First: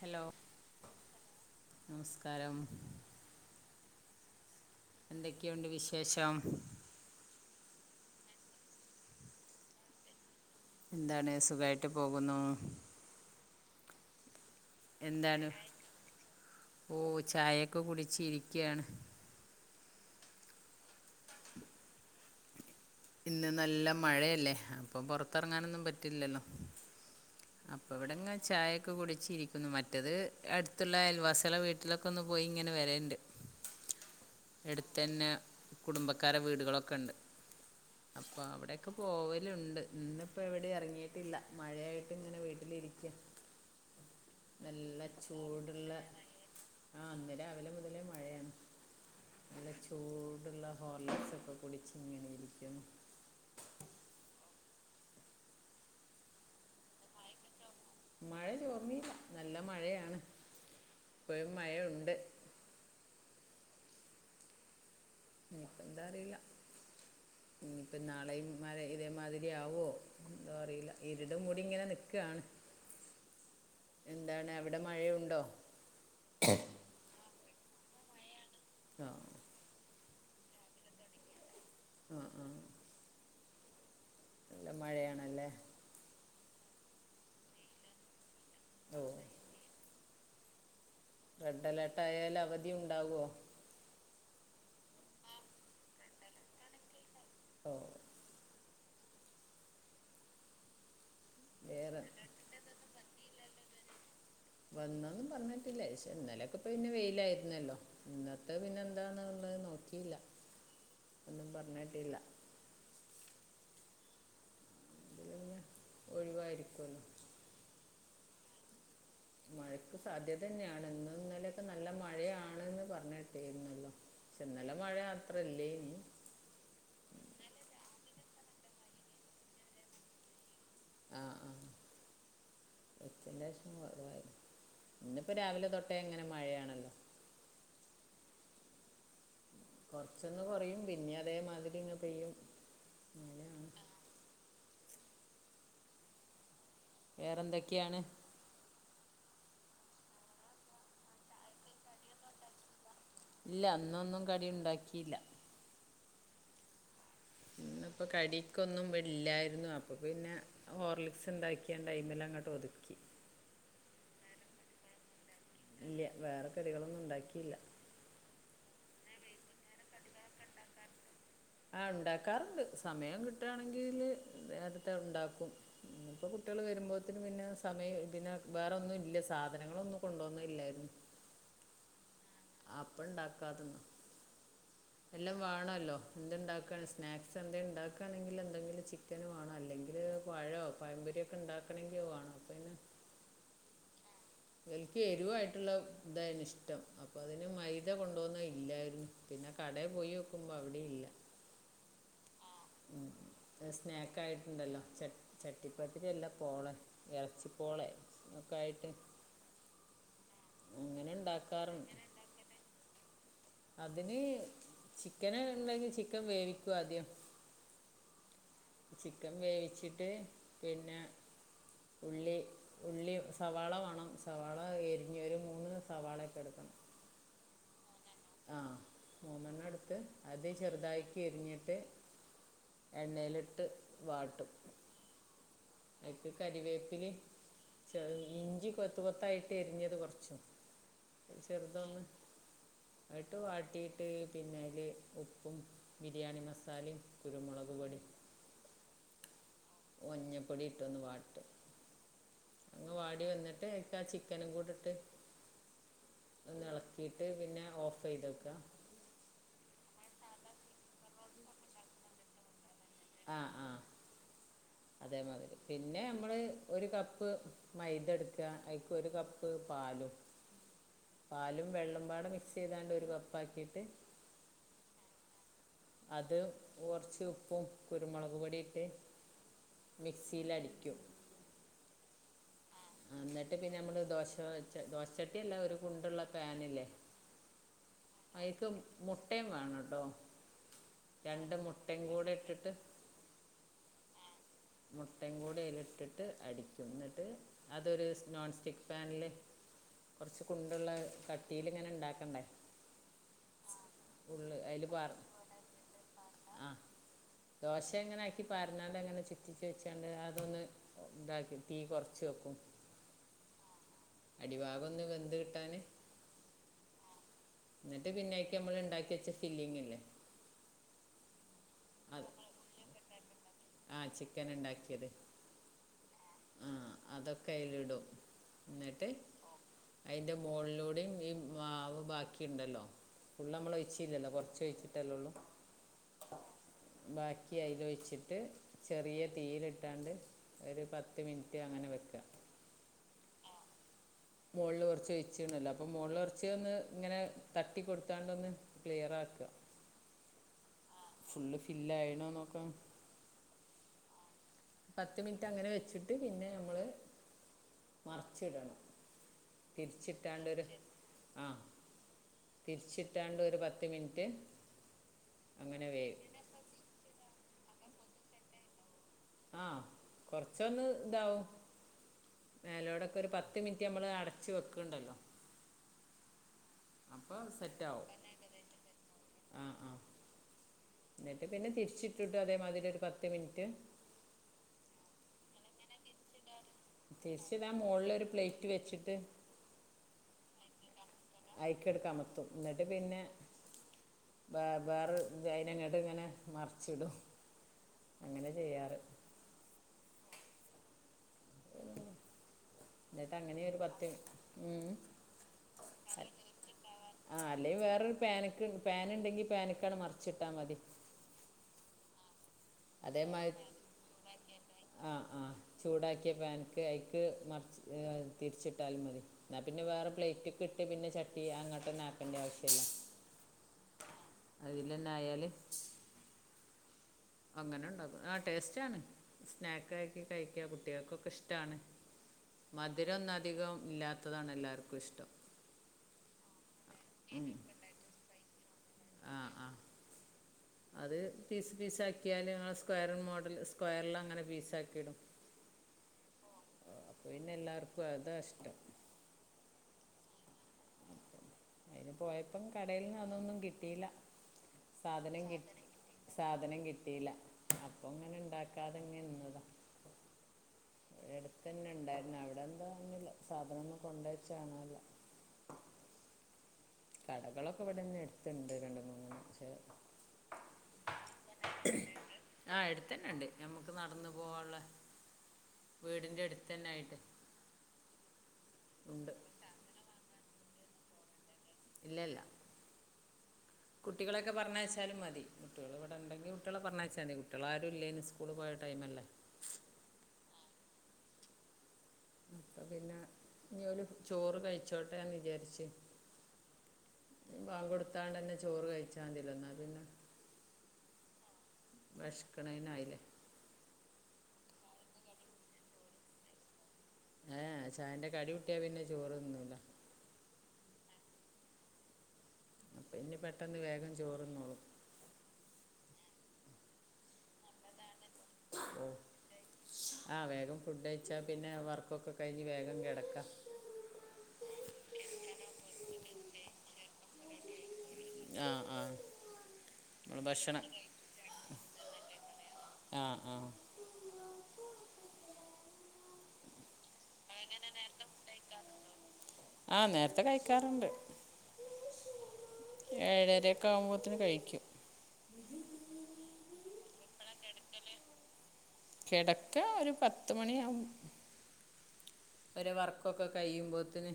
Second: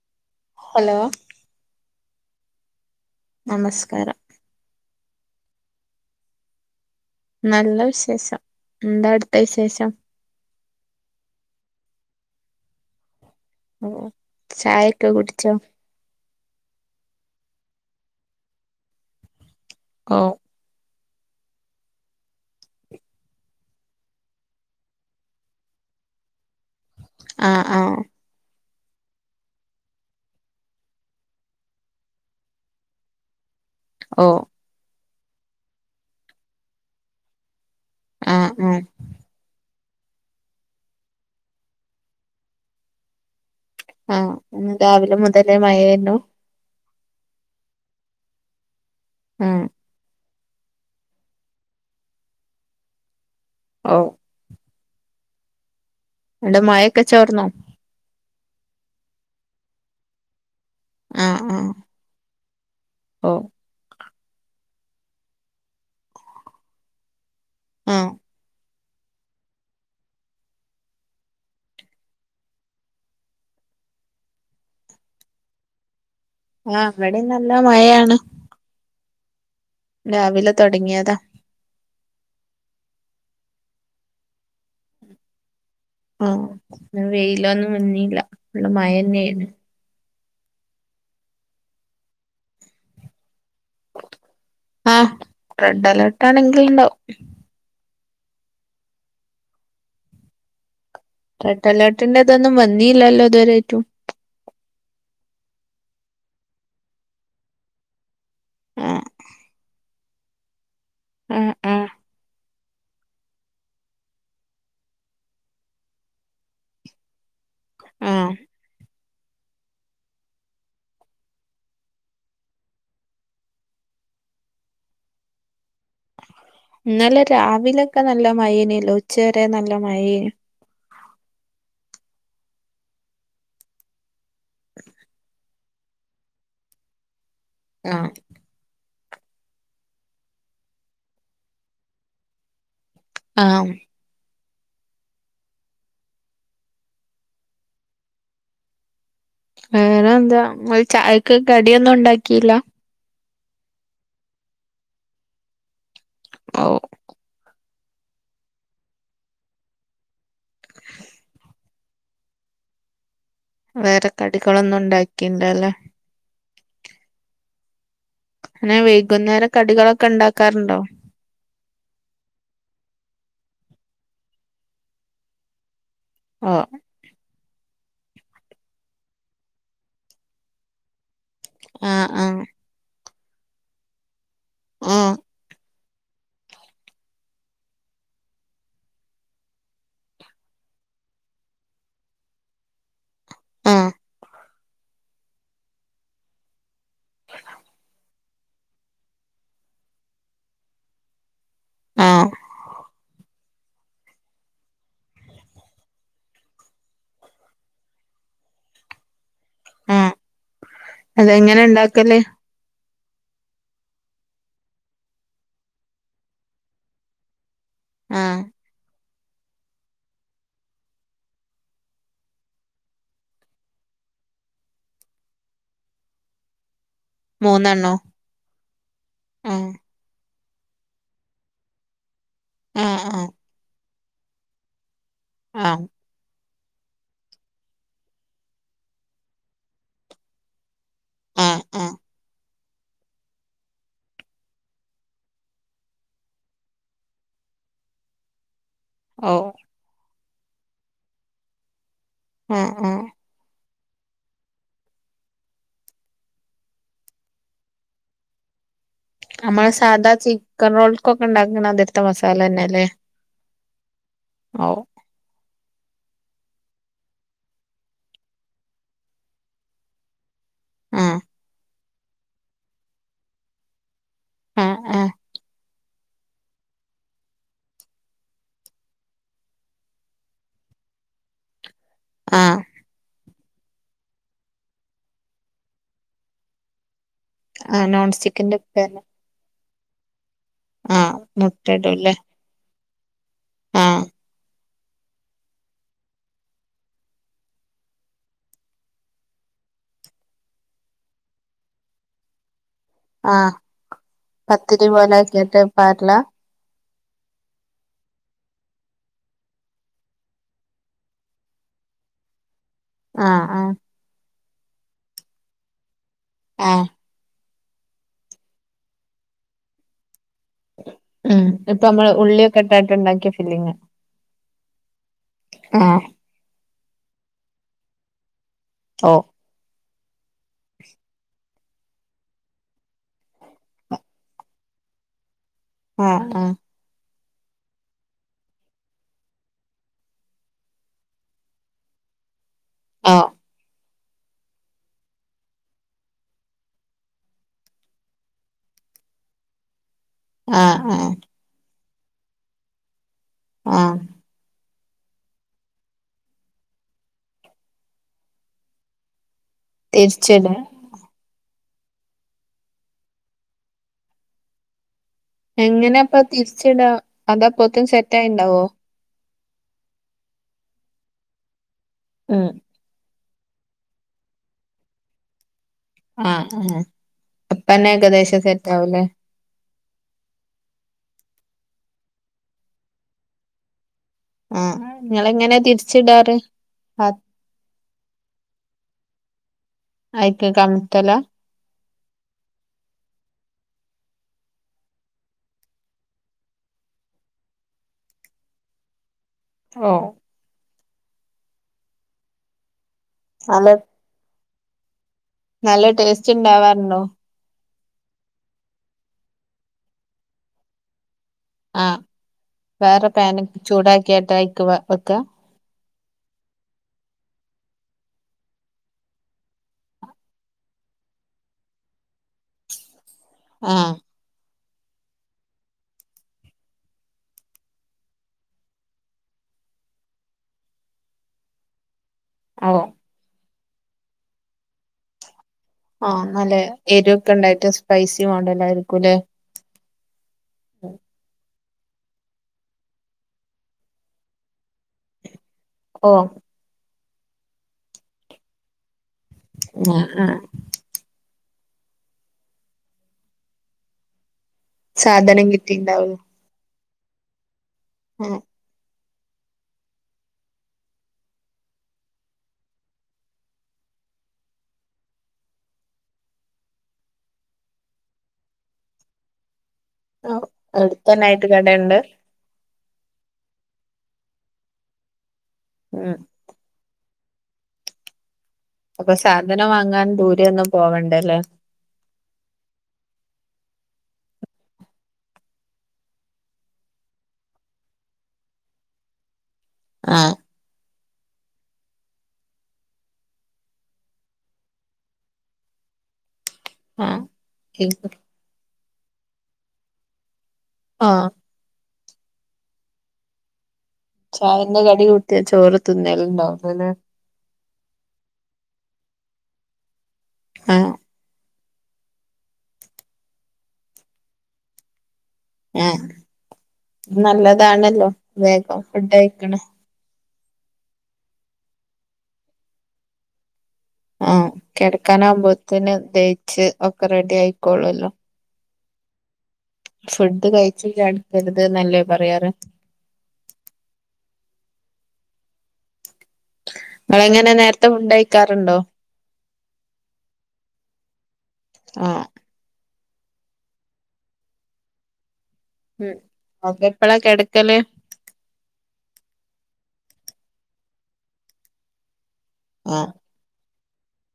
hello hello നമസ്കാരം നമസ്കാരം എന്തൊക്കെയുണ്ട് വിശേഷം നല്ല വിശേഷം എന്താ അവിടുത്തെ വിശേഷം എന്താണ് സുഖായിട്ട് പോകുന്നു ഓ ചായൊക്കെ എന്താണ് കുടിച്ചോ ഓ ചായൊക്കെ കുടിച്ച് ഇരിക്കയാണ് ഓ ഇന്ന് നല്ല മഴയല്ലേ അപ്പൊ പൊറത്തിറങ്ങാനൊന്നും പറ്റില്ലല്ലോ ആഹ് അപ്പൊ ആഹ് ഇവിടങ്ങ് ചായ ഒക്കെ കുടിച്ചിരിക്കുന്നു മറ്റത് അടുത്തുള്ള അൽവാസികളെ വീട്ടിലൊക്കെ ഒന്ന് പോയി ഇങ്ങനെ വരണ്ട് ഓ തന്നെ കുടുംബക്കാരടെ വീടുകളൊക്കെ ഉണ്ട് അപ്പൊ ആഹ് ആഹ് അവിടൊക്കെ പോവലുണ്ട് ഇന്നിപ്പോ എവിടേം ഇറങ്ങീട്ടില്ല മഴയായിട്ട് ഇങ്ങനെ വീട്ടിലിരിക്കാ ആഹ് ഇന്ന് രാവിലെ മുതലേ മഴയാന്നു ആ ഇന്ന് രാവിലെ മുതലേ മഴയാണ് ആഹ് നല്ല ചൂടുള്ള ഹോർലിക്സ് ഒക്കെ കുടിച്ച് ഇങ്ങനെ ഇരിക്കുന്നു ഓ അടെ മഴൊക്കെ ചോർന്നോ മഴ ചോർന്നില്ല നല്ല മഴയാണ് ആഹ് ഇപ്പഴും ആഹ് മഴയുണ്ട് ഓ ഇനിയിപ്പൊ എന്താ അറിയില്ല ഇനിയിപ്പൊ ആഹ് നാളെയും മ ഇതേമാതിരിയാവോ എന്തോ അറീല ഇരുട് മുടിങ്ങനെ നിക്കാണ് എന്താണ് അവിടെ മഴയുണ്ടോ ആ ഇവിടിം നല്ല മഴയാണ് ആ രാവിലെ തൊടങ്ങ്യേതാ ആ ആ നല്ല മഴയാണല്ലേ ആ വെയിലൊന്നും വന്നീല്ല ഫുള്ള് ഓ മയന്നേണ് റെഡ് അലേർട്ട് ആയാൽ അവധി ഉണ്ടാവോ ആ റെഡ് അലേർട്ട് ആണെങ്കിൽണ്ടാവും ഓ റെഡ് വേറെ അലേർട്ടിന്റെതൊന്നും വന്നീല്ലല്ലോ ഇതുവരെയ്റ്റും വന്നാെന്നും പറഞ്ഞേട്ട്ല്ല ക്ഷെ ഇന്നലൊക്കെ ഇപ്പ പിന്നെ വെയ്ലായ്ര്ന്നല്ലോ ഇന്നത്തെ ആഹ് പിന്നെന്താണ്ള്ളെ നോക്കീല്ല ഒന്നും ആഹ് ആഹ് പറഞ്ഞേട്ടില്ല അത് പിന്നെ ഒഴിവായ്രിക്കൊല്ലോ ആ മഴക്ക് സാധ്യതന്നേണ് ഇന്നും ഇന്നലെയൊക്കെ നല്ല മഴയാണ്ന്ന് പറഞ്ഞേട്ടീര്ന്നല്ലോ ഇന്നലെ മഴ അത്രല്ലേനി ഇന്നലെ രാവിലൊക്കെ നല്ല മയേന്യെല്ലോ ഉച്ചവരെ നല്ല മയേനി ആ ആ ഉച്ചന്റെ ശേഷം കൊറവായിര് ഇന്നിപ്പോ രാവിലെ തൊട്ടേ ങ്ങനെ മഴയാണല്ലോ ആ കൊറച്ചൊന്ന് കൊറയും പിന്നിം അതേമാതിരിങ്ങ് പെയ്യും ആം മഴയാണ് വേറെന്തൊക്കെയാണ് വേറെ എന്താ ഇങ്ങള് ചായക്ക് കടിയൊന്നുംണ്ടാക്കിയില്ല ഇല്ല ന്നൊന്നും കടി ഉണ്ടാക്കിയില്ല ഓ ഇന്ന്പ്പ കടിക്കൊന്നും വടില്ലായ്ര്ന്നു അപ്പോ പിന്നെ ഹോർലിക്സ്ണ്ടാക്കിയാണ്ട് അയ്മലങ്ങട്ടൊ ഒതുക്കി വേറെ കടികളൊന്നുംണ്ടാക്കിണ്ടല്ലെ കടികളൊന്നുംണ്ടാക്കീല്ല അനെ വൈകുന്നേരം കടികളൊക്കെ ണ്ടാക്കാറ്ണ്ടോ ആ ണ്ടാക്കാറ്ണ്ട് സമയം കിട്ടാണെങ്കില് നേരത്തെ ഉണ്ടാക്കും ഇപ്പോ ഓ കുട്ട്യൾ വരുമ്പോത്ത്ന് പിന്നെ സമയം പിന്നെ ബേറൊന്നും ഇല്ല സാധനങ്ങളൊന്നും കൊണ്ടോന്നെല്ലായ്രുന്നു ആ ആ അപ്പണ്ടാക്കാതന്ന ആഹ് എല്ലം വാണല്ലോ എന്ത്ണ്ടാക്കാണെ സ്നാക്സ് എന്തേംണ്ടാക്കാണെങ്കില് എന്തെങ്കിലും ചിക്കന് വാണം അല്ലെങ്കില് പഴോ പഴം പാെര്യാെക്കെണ്ടാക്കണെങ്കി അത് വാണം അപ്പൊ പിന്നെ ആ ഇൻക്ക് എരിവായിട്ട്ള്ള ഇതായ്ന് ഇഷ്ടം അപ്പൊ അതിന് മൈദ കൊണ്ട ണ്ടോന്നെല്ലായ്ര്ന്നു പിന്നെ കടേ പോയാേക്കുമ്പോ അവിടി ഇല്ല ആ ഉം സ്നാക്കായിട്ട്ണ്ടല്ലോ ച ചട്ടിപ്പത്തിരി അ പോളെ ഇറച്ചി പോളെ ഒക്കായ്ട്ട് ആ ഉണ്ടാക്കാറുണ്ട് അതെങ്ങനെണ്ടാക്കല് അതിന് ചിക്കന്ണ്ടെങ്കി ചിക്കൻ വേവിക്കും ആദ്യം ആ ചിക്കൻ വേവിച്ചിട്ട് പിന്നെ ഉള്ളി ഉള്ളി സവാള വേണം സവാള എരിഞ്ഞൊരു മൂന്ന് സവാള ഒക്കെ എടുക്കണം മൂന്നെണ്ണോ ആഹ് ആഹ് മൂന്നണ്ണട്ത്ത് അത് ചെറുതായിക്ക് എരിഞ്ഞിട്ട് ആഹ് ആഹ് എണ്ണയിലിട്ട് വാട്ടും ആഹ് കരിവേപ്പിലിം ഇഞ്ചി കൊത്ത് കൊത്തായിട്ട് എരിഞ്ഞത് കുറച്ചും ആഹ് ആഹ് ചെറുതൊന്ന് ആട്ട് വാട്ടിയിട്ട് പിന്നെല് ഉപ്പും ബിരിയാണി മസാലയും കുരുമുളക പടി [inaudible] ഓ മഞ്ഞപ്പൊടി ഇട്ടൊന്ന് വാട്ടിട്ട് ആഹ് അങ്ങ് ആഹ് വാടി വന്നിട്ട് ചിക്കനും കൂടിട്ട് ഒന്ന് ഇളക്കിട്ട് പിന്നെ ഓഫ് ചെയ്തെക്കാ നമ്മള് സാധാ ചിക്കൻ റോൾക്കൊക്കെ ഉണ്ടാക്കണ അതിടുത്തെ മസാല തന്നെ അല്ലേ ആഹ ആഹ് അതേമാതിരി പിന്നെ നമ്മള് ഒരു കപ്പ് മൈദ എടുക്കുക അക്ക് ഒരു കപ്പ് പാലും ആഹ് പാലും വെള്ളംമ്പാട മിക്സ് ചെയ്താണ്ട് ഒരു കപ്പാക്കിയിട്ട് ആഹ് ആഹ് അത് കുറച്ച് ഉപ്പും കുരുമുളക് പൊടിയിട്ട് മിക്സിയിലടിക്കും ആഹ് എന്നിട്ട് പിന്നെ നമ്മള് ദോശ ദോശച്ചട്ടിയല്ല ഒരു കുണ്ടുള്ള പാനല്ലേ ആ നോൺ സ്റ്റിക്കിന്റെ പേന്നെ വേണം കേട്ടോ രണ്ട് മുട്ടയും മുട്ടയിടുംല്ലേ കൂടെ ഇട്ടിട്ട് ആഹ് മുട്ടയും കൂടി അതില് ഇട്ടിട്ട് അടിക്ക എന്നിട്ട് അതൊരു നോൺസ്റ്റിക്ക് പാനില് കൊറച്ച കുണ്ടുള്ള കട്ടീല് ഇങ്ങനെ ഉണ്ടാക്കണ്ടേ ആഹ് ഉള്ളു അതിൽ പത്തിരി പാർ പോലെ [unintelligible] ആ ദോശ എങ്ങനെ ആക്കി പറഞ്ഞാണ്ട് എങ്ങനെ ചുറ്റി വെച്ചാണ്ട് അതൊന്ന് ഉണ്ടാക്കി തീ കൊറച്ചു വെക്കും ആ ആ അടിഭാഗൊന്നു വെന്ത് കിട്ടാന് ആഹ് എന്നിട്ട് പിന്നേക്ക് നമ്മള് ഉണ്ടാക്കി വെച്ച ഫില്ലിങ്ങില്ലേ ഉം ഇപ്പ നമ്മള് ഉള്ളിക്കെ ഇട്ടായിട്ട് ഉണ്ടാക്കി ആഹ് ചിക്കൻ ഉണ്ടാക്കിയത് ആഹ് ആ അതൊക്കെ അതില് ഇടും ഓ അയിന്റെ മോളിലൂടെയും ഈ മാവ് ബാക്കിണ്ടല്ലോ ഫുള് നമ്മള് ഒഴിച്ചില്ലല്ലോ കൊറച്ചു ഒഴിച്ചിട്ടല്ലേ ഉള്ളൂ ആ ആ ബാക്കിയായി ആയിലോയിച്ചി ചെറിയ തീയിലിട്ടാണ്ട് ഒരു പത്ത് മിനിറ്റ് അങ്ങനെ വെക്കുക ആ മോളിൽ കുറച്ച് ഒഴിചീനല്ലോ അപ്പൊ മുകളിൽ കൊറച്ച് ഒന്ന് ഇങ്ങനെ തട്ടി കൊടുത്താണ്ട് ഒന്ന് ക്ലിയർ ആക്കുക [inaudible] ആ ഇല്ല അയിനോ നോക്കാം ആഹ് പത്ത് മിനിറ്റ് അങ്ങനെ വെച്ചിട്ട് പിന്നെ നമ്മള് മറിച്ചിടണം തിരിച്ചിടാ തിരിച്ചിട്ടാണ്ടരു ആഹ് തിരിച്ചിട്ടാണ്ട് ഒരു പത്ത് മിനിറ്റ് അങ്ങനെ എങ്ങനെ അപ്പ വേവും തിരിച്ചട അതപ്പൊത്തും സെറ്റ് ആയിണ്ടാവോ ആഹ് കൊറച്ചൊന്ന് താവും ഉം പ്പ ഒര് പത്ത് മിനിറ്റ് നമ്മള് അടച്ച് വെക്ക്ണ്ടല്ലോ ആഹ് ആ അപ്പന്നെ ഏകദേശം സെറ്റ് ആവൂലേ ആ ആ എന്നിട്ട് പിന്നെ തിരിച്ചിട്ടുണ്ട് അതേമാതിരി ഒരു പത്ത് മിൻറ്റ് ആഹ് നിങ്ങള് എങ്ങനെയാ തിരിച്ച് ഇടാറ് തിരിച്ചിടാൻ മോളിലൊരു പ്ലേറ്റ് വെച്ചിട്ട് അയ്ക്ക് കമത്തലാ അയ്ക്കെട് കമത്തും ന്നിട്ട് പിന്നെ വേ വേറെ ജൈനങ്ങട്ട് ഇങ്ങനെ മറിച്ചിടും അങ്ങനെ ചെയ്യാറ് ഓഹ് എന്നിട്ട് അങ്ങനെയു നല്ല ഒരു പത്ത് മിൻ നല്ല ടേസ്റ്റ് ഇണ്ടവാറുണ്ടോ അല്ലെങ്കി വേറൊരു പാനിക്ക് പാൻ ഇണ്ടെങ്കി പാന്ക്കട് മറിച്ചിട്ടാ മതി ആഹ് വേറെ പാന് അതേമാതി ചൂടാക്കിയാട്ട് അയ്ക്ക് ആ വെക്ക്അ ആ ചൂടാക്കിയ പാനിക്ക് അതിക്ക് മറിച്ച് തിരിച്ചിട്ടാലും മതി ന്നാ പിന്നെ വേറെ പ്ലേറ്റ്ക്ക് ഇ ട്ട് പിന്നെ ചട്ടി അങ്ങട്ടെന്നാക്കണ്ട്യ ആവശ്യല്ല ആഹ് അതിലെന്നെ ആയാല് അങ്ങനെ ഉണ്ടാകും ആ ടേസ്റ്റ് ആണ് സ്നാക്ക് ആക്കി കഴിക്കാൻ കുട്ടികൾക്കൊക്കെ ഇഷ്ടാണ് അതെ മധുരൊന്നധികം ഇല്ലാത്തതാണ് എല്ലാർക്കും ഇഷ്ടം ആഹ് നല്ല എരിവൊക്കെ ഇണ്ടായിട്ട് സ്പൈസി മോഡൽ ആയിരി ക്കൂലേ ആ ആ അത് പീസ് പീസ് ആക്കിയാല് ഞങ്ങൾ സ്ക്വൊയർ മോഡൽ സ്ക്വൊയർലങ്ങനെ പീസാക്കിടും ഓഹ് അപ്പൊ പിന്നെ എല്ലാർക്കും അതാ ഇഷ്ടം ആ ആ അയിന് പോയപ്പം കടയിൽന്ന് അതൊന്നും കിട്ടിയില്ല സാധനം കിട്ടിണ്ടാവോ യില്ല ആഹ് പങ്ങനെ നിന്നതാ എട്തെ തെന്നെ ഇണ്ടായ്ര്ന്നു അവിടെ എന്താന്നർഞ്ഞ്ല സാധനൊന്നും കൊണ്ടേച്ച കാണാല്ല കടകളൊക്കെ ഇവിടെ ന്നെ എട്ത്തിണ്ട് രണ്ട് മൂന്നെണ്ണം പക്ഷെ ആ അടുത്തെന്നെ ആയിട്ട് കടെണ്ട് തന്നെണ്ട് ഞമ്മക്ക് നടന്ന് പോകാൻള്ളെ ഉം വീടിന്റെ അട്ത്തെന്നായിട്ട് അപ്പൊ സാധനം വാങ്ങാൻ ദൂരെ ഒന്നും പോവണ്ട ല്ലേ ഇല്ലല്ല കുട്ടികളൊക്കെ പറഞ്ഞയച്ചാലും മതി കുട്ടികൾ ഇവിടെ ഉണ്ടെങ്കി കുട്ടികളെ പറഞ്ഞയച്ചാ മതി കുട്ടികള് ആാരും ഇല്ലേനി സ്കൂള് പോയ ടൈം മല്ലേ ആഹ് അപ്പൊ പിന്നെ ഇഞ്ഞ് ഓല് ചോറ് കഴിച്ചോട്ടെ ന്ന് വിചാരിച്ച് ആഹ് ബാങ്കൊട്ത്താണ്ടെന്നെ ചോറ് കഴിച്ചാ മതിയല്ലോ ന്നാ പിന്നെ ആഹ് വെശ്ക്ക്ണേനായിലേ ചായെന്നെ കടി കൂട്ടിയ ചോറ് തിന്നല് ണ്ടാവൂലല്ലെ ഏ എ ചായന്റെ കടി കൂട്ടിയാ പിന്നെ ചോറ്ന്നൂല്ല ആഹ് അപ്പൊ ഇനി പെട്ടെന്ന് വേഗം ചോറ്ന്നോളും ആ നല്ലതാണല്ലോ വേഗം ഓ ഫുഡ്കഴിക്കണ ആ വേഗംഫുഡ് കയിച്ചാ പിന്നെ വർക്കൊക്കെകഴിഞ്ഞ് വേഗംകിടക്കാം ആ കെടക്കാനാകുമ്പോത്തേന് ദയിച്ച് ഒക്കെ റെഡിയായിക്കോളൂല്ലോ ആ ആ നമ്മൾ ഫുഡ് ഭക്ഷണം കഴിച്ചില്ലാടക്കരുത് ന്നല്ലേപറയാറ് ആ [unintelligible] നിങ്ങ എങ്ങനെ നേരത്തെ ഫുഡ്കഴിക്കാറുണ്ടോ ആ നേരത്തെ കഴിക്കാറുണ്ട് ആഹ് ഏഴരയൊക്കെ ആവുമ്പോത്തേന് കഴിക്കും ഉം ഓകെ എപ്പഴാ കെടക്കല് കിടക്ക ഒരു പത്ത മണിാവ ഒ ആഹ് വർക്കൊക്കെ കഴിയും വെറുതനെ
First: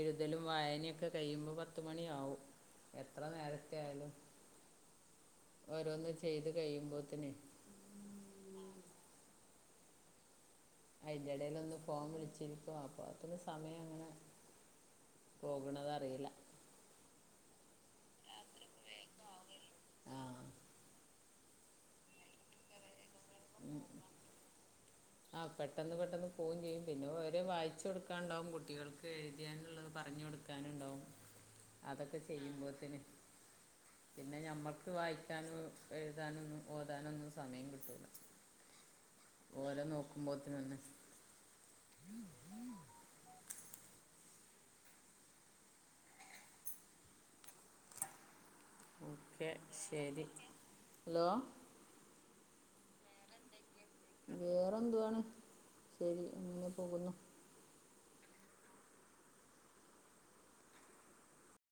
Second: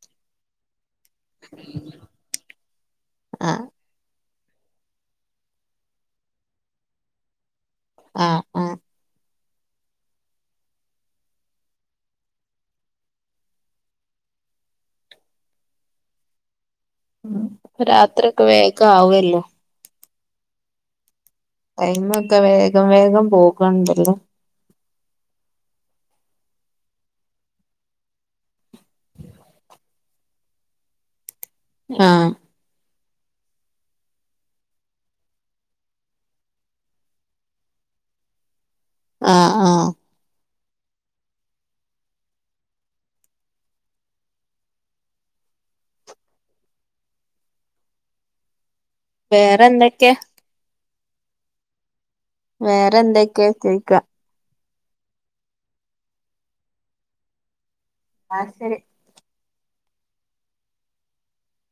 എഴുതലും വായനയുമൊക്കെ കഴിയുമ്പോ പത്തുമണിയാവും ആഹ് എത്രനേരത്തെ ആയാലും ഓരോന്ന് ചെയ്തു കഴിയുമ്പോത്തന് ആ ആ അയിൻറ്റിടയിലൊന്ന് ഫോം വിളിച്ചിരിക്കുവാ അപ്പൊ അത്രന് സമയം അങ്ങനെ പോകണതറിയില്ല ഉം രാത്രിക്ക വേഗം ആവല്ലോ ആഹ് ടൈമൊക്കെ വേഗം വേഗം പോകാണ്ടല്ലോ ആ പെട്ടെന്ന് പെട്ടെന്ന് പോകുംചെയ്യും പിന്നെ ഓര് വായിച്ചു കൊടുക്കാണ്ടാവും കുട്ടികൾക്ക് എഴുതിയാനുള്ളത് പറഞ്ഞ പറഞ്ഞു കൊടുക്കാനുണ്ടാവും അതൊക്കെ ആഹ് ചെയ്യുമ്പോത്തേന് പിന്നെ ഞമ്മക്ക് വായിക്കാനും എഴുതാനൊന്നും ഓതാനൊന്നും സമയംകിട്ടൂല്ല ആഹ് ഓല ആഹ് നോക്കുമ്പോത്തിന് വന്നെ ഓക്കെ വേറെന്തൊക്കെയാ ശരി ഹലോ വേറെന്തെക്കെയാ ചൊയ്ക്ക വേറെ എന്തുവാണ് ശെരി ങ്ങനെ പോകുന്നു ആഹ് ശെരി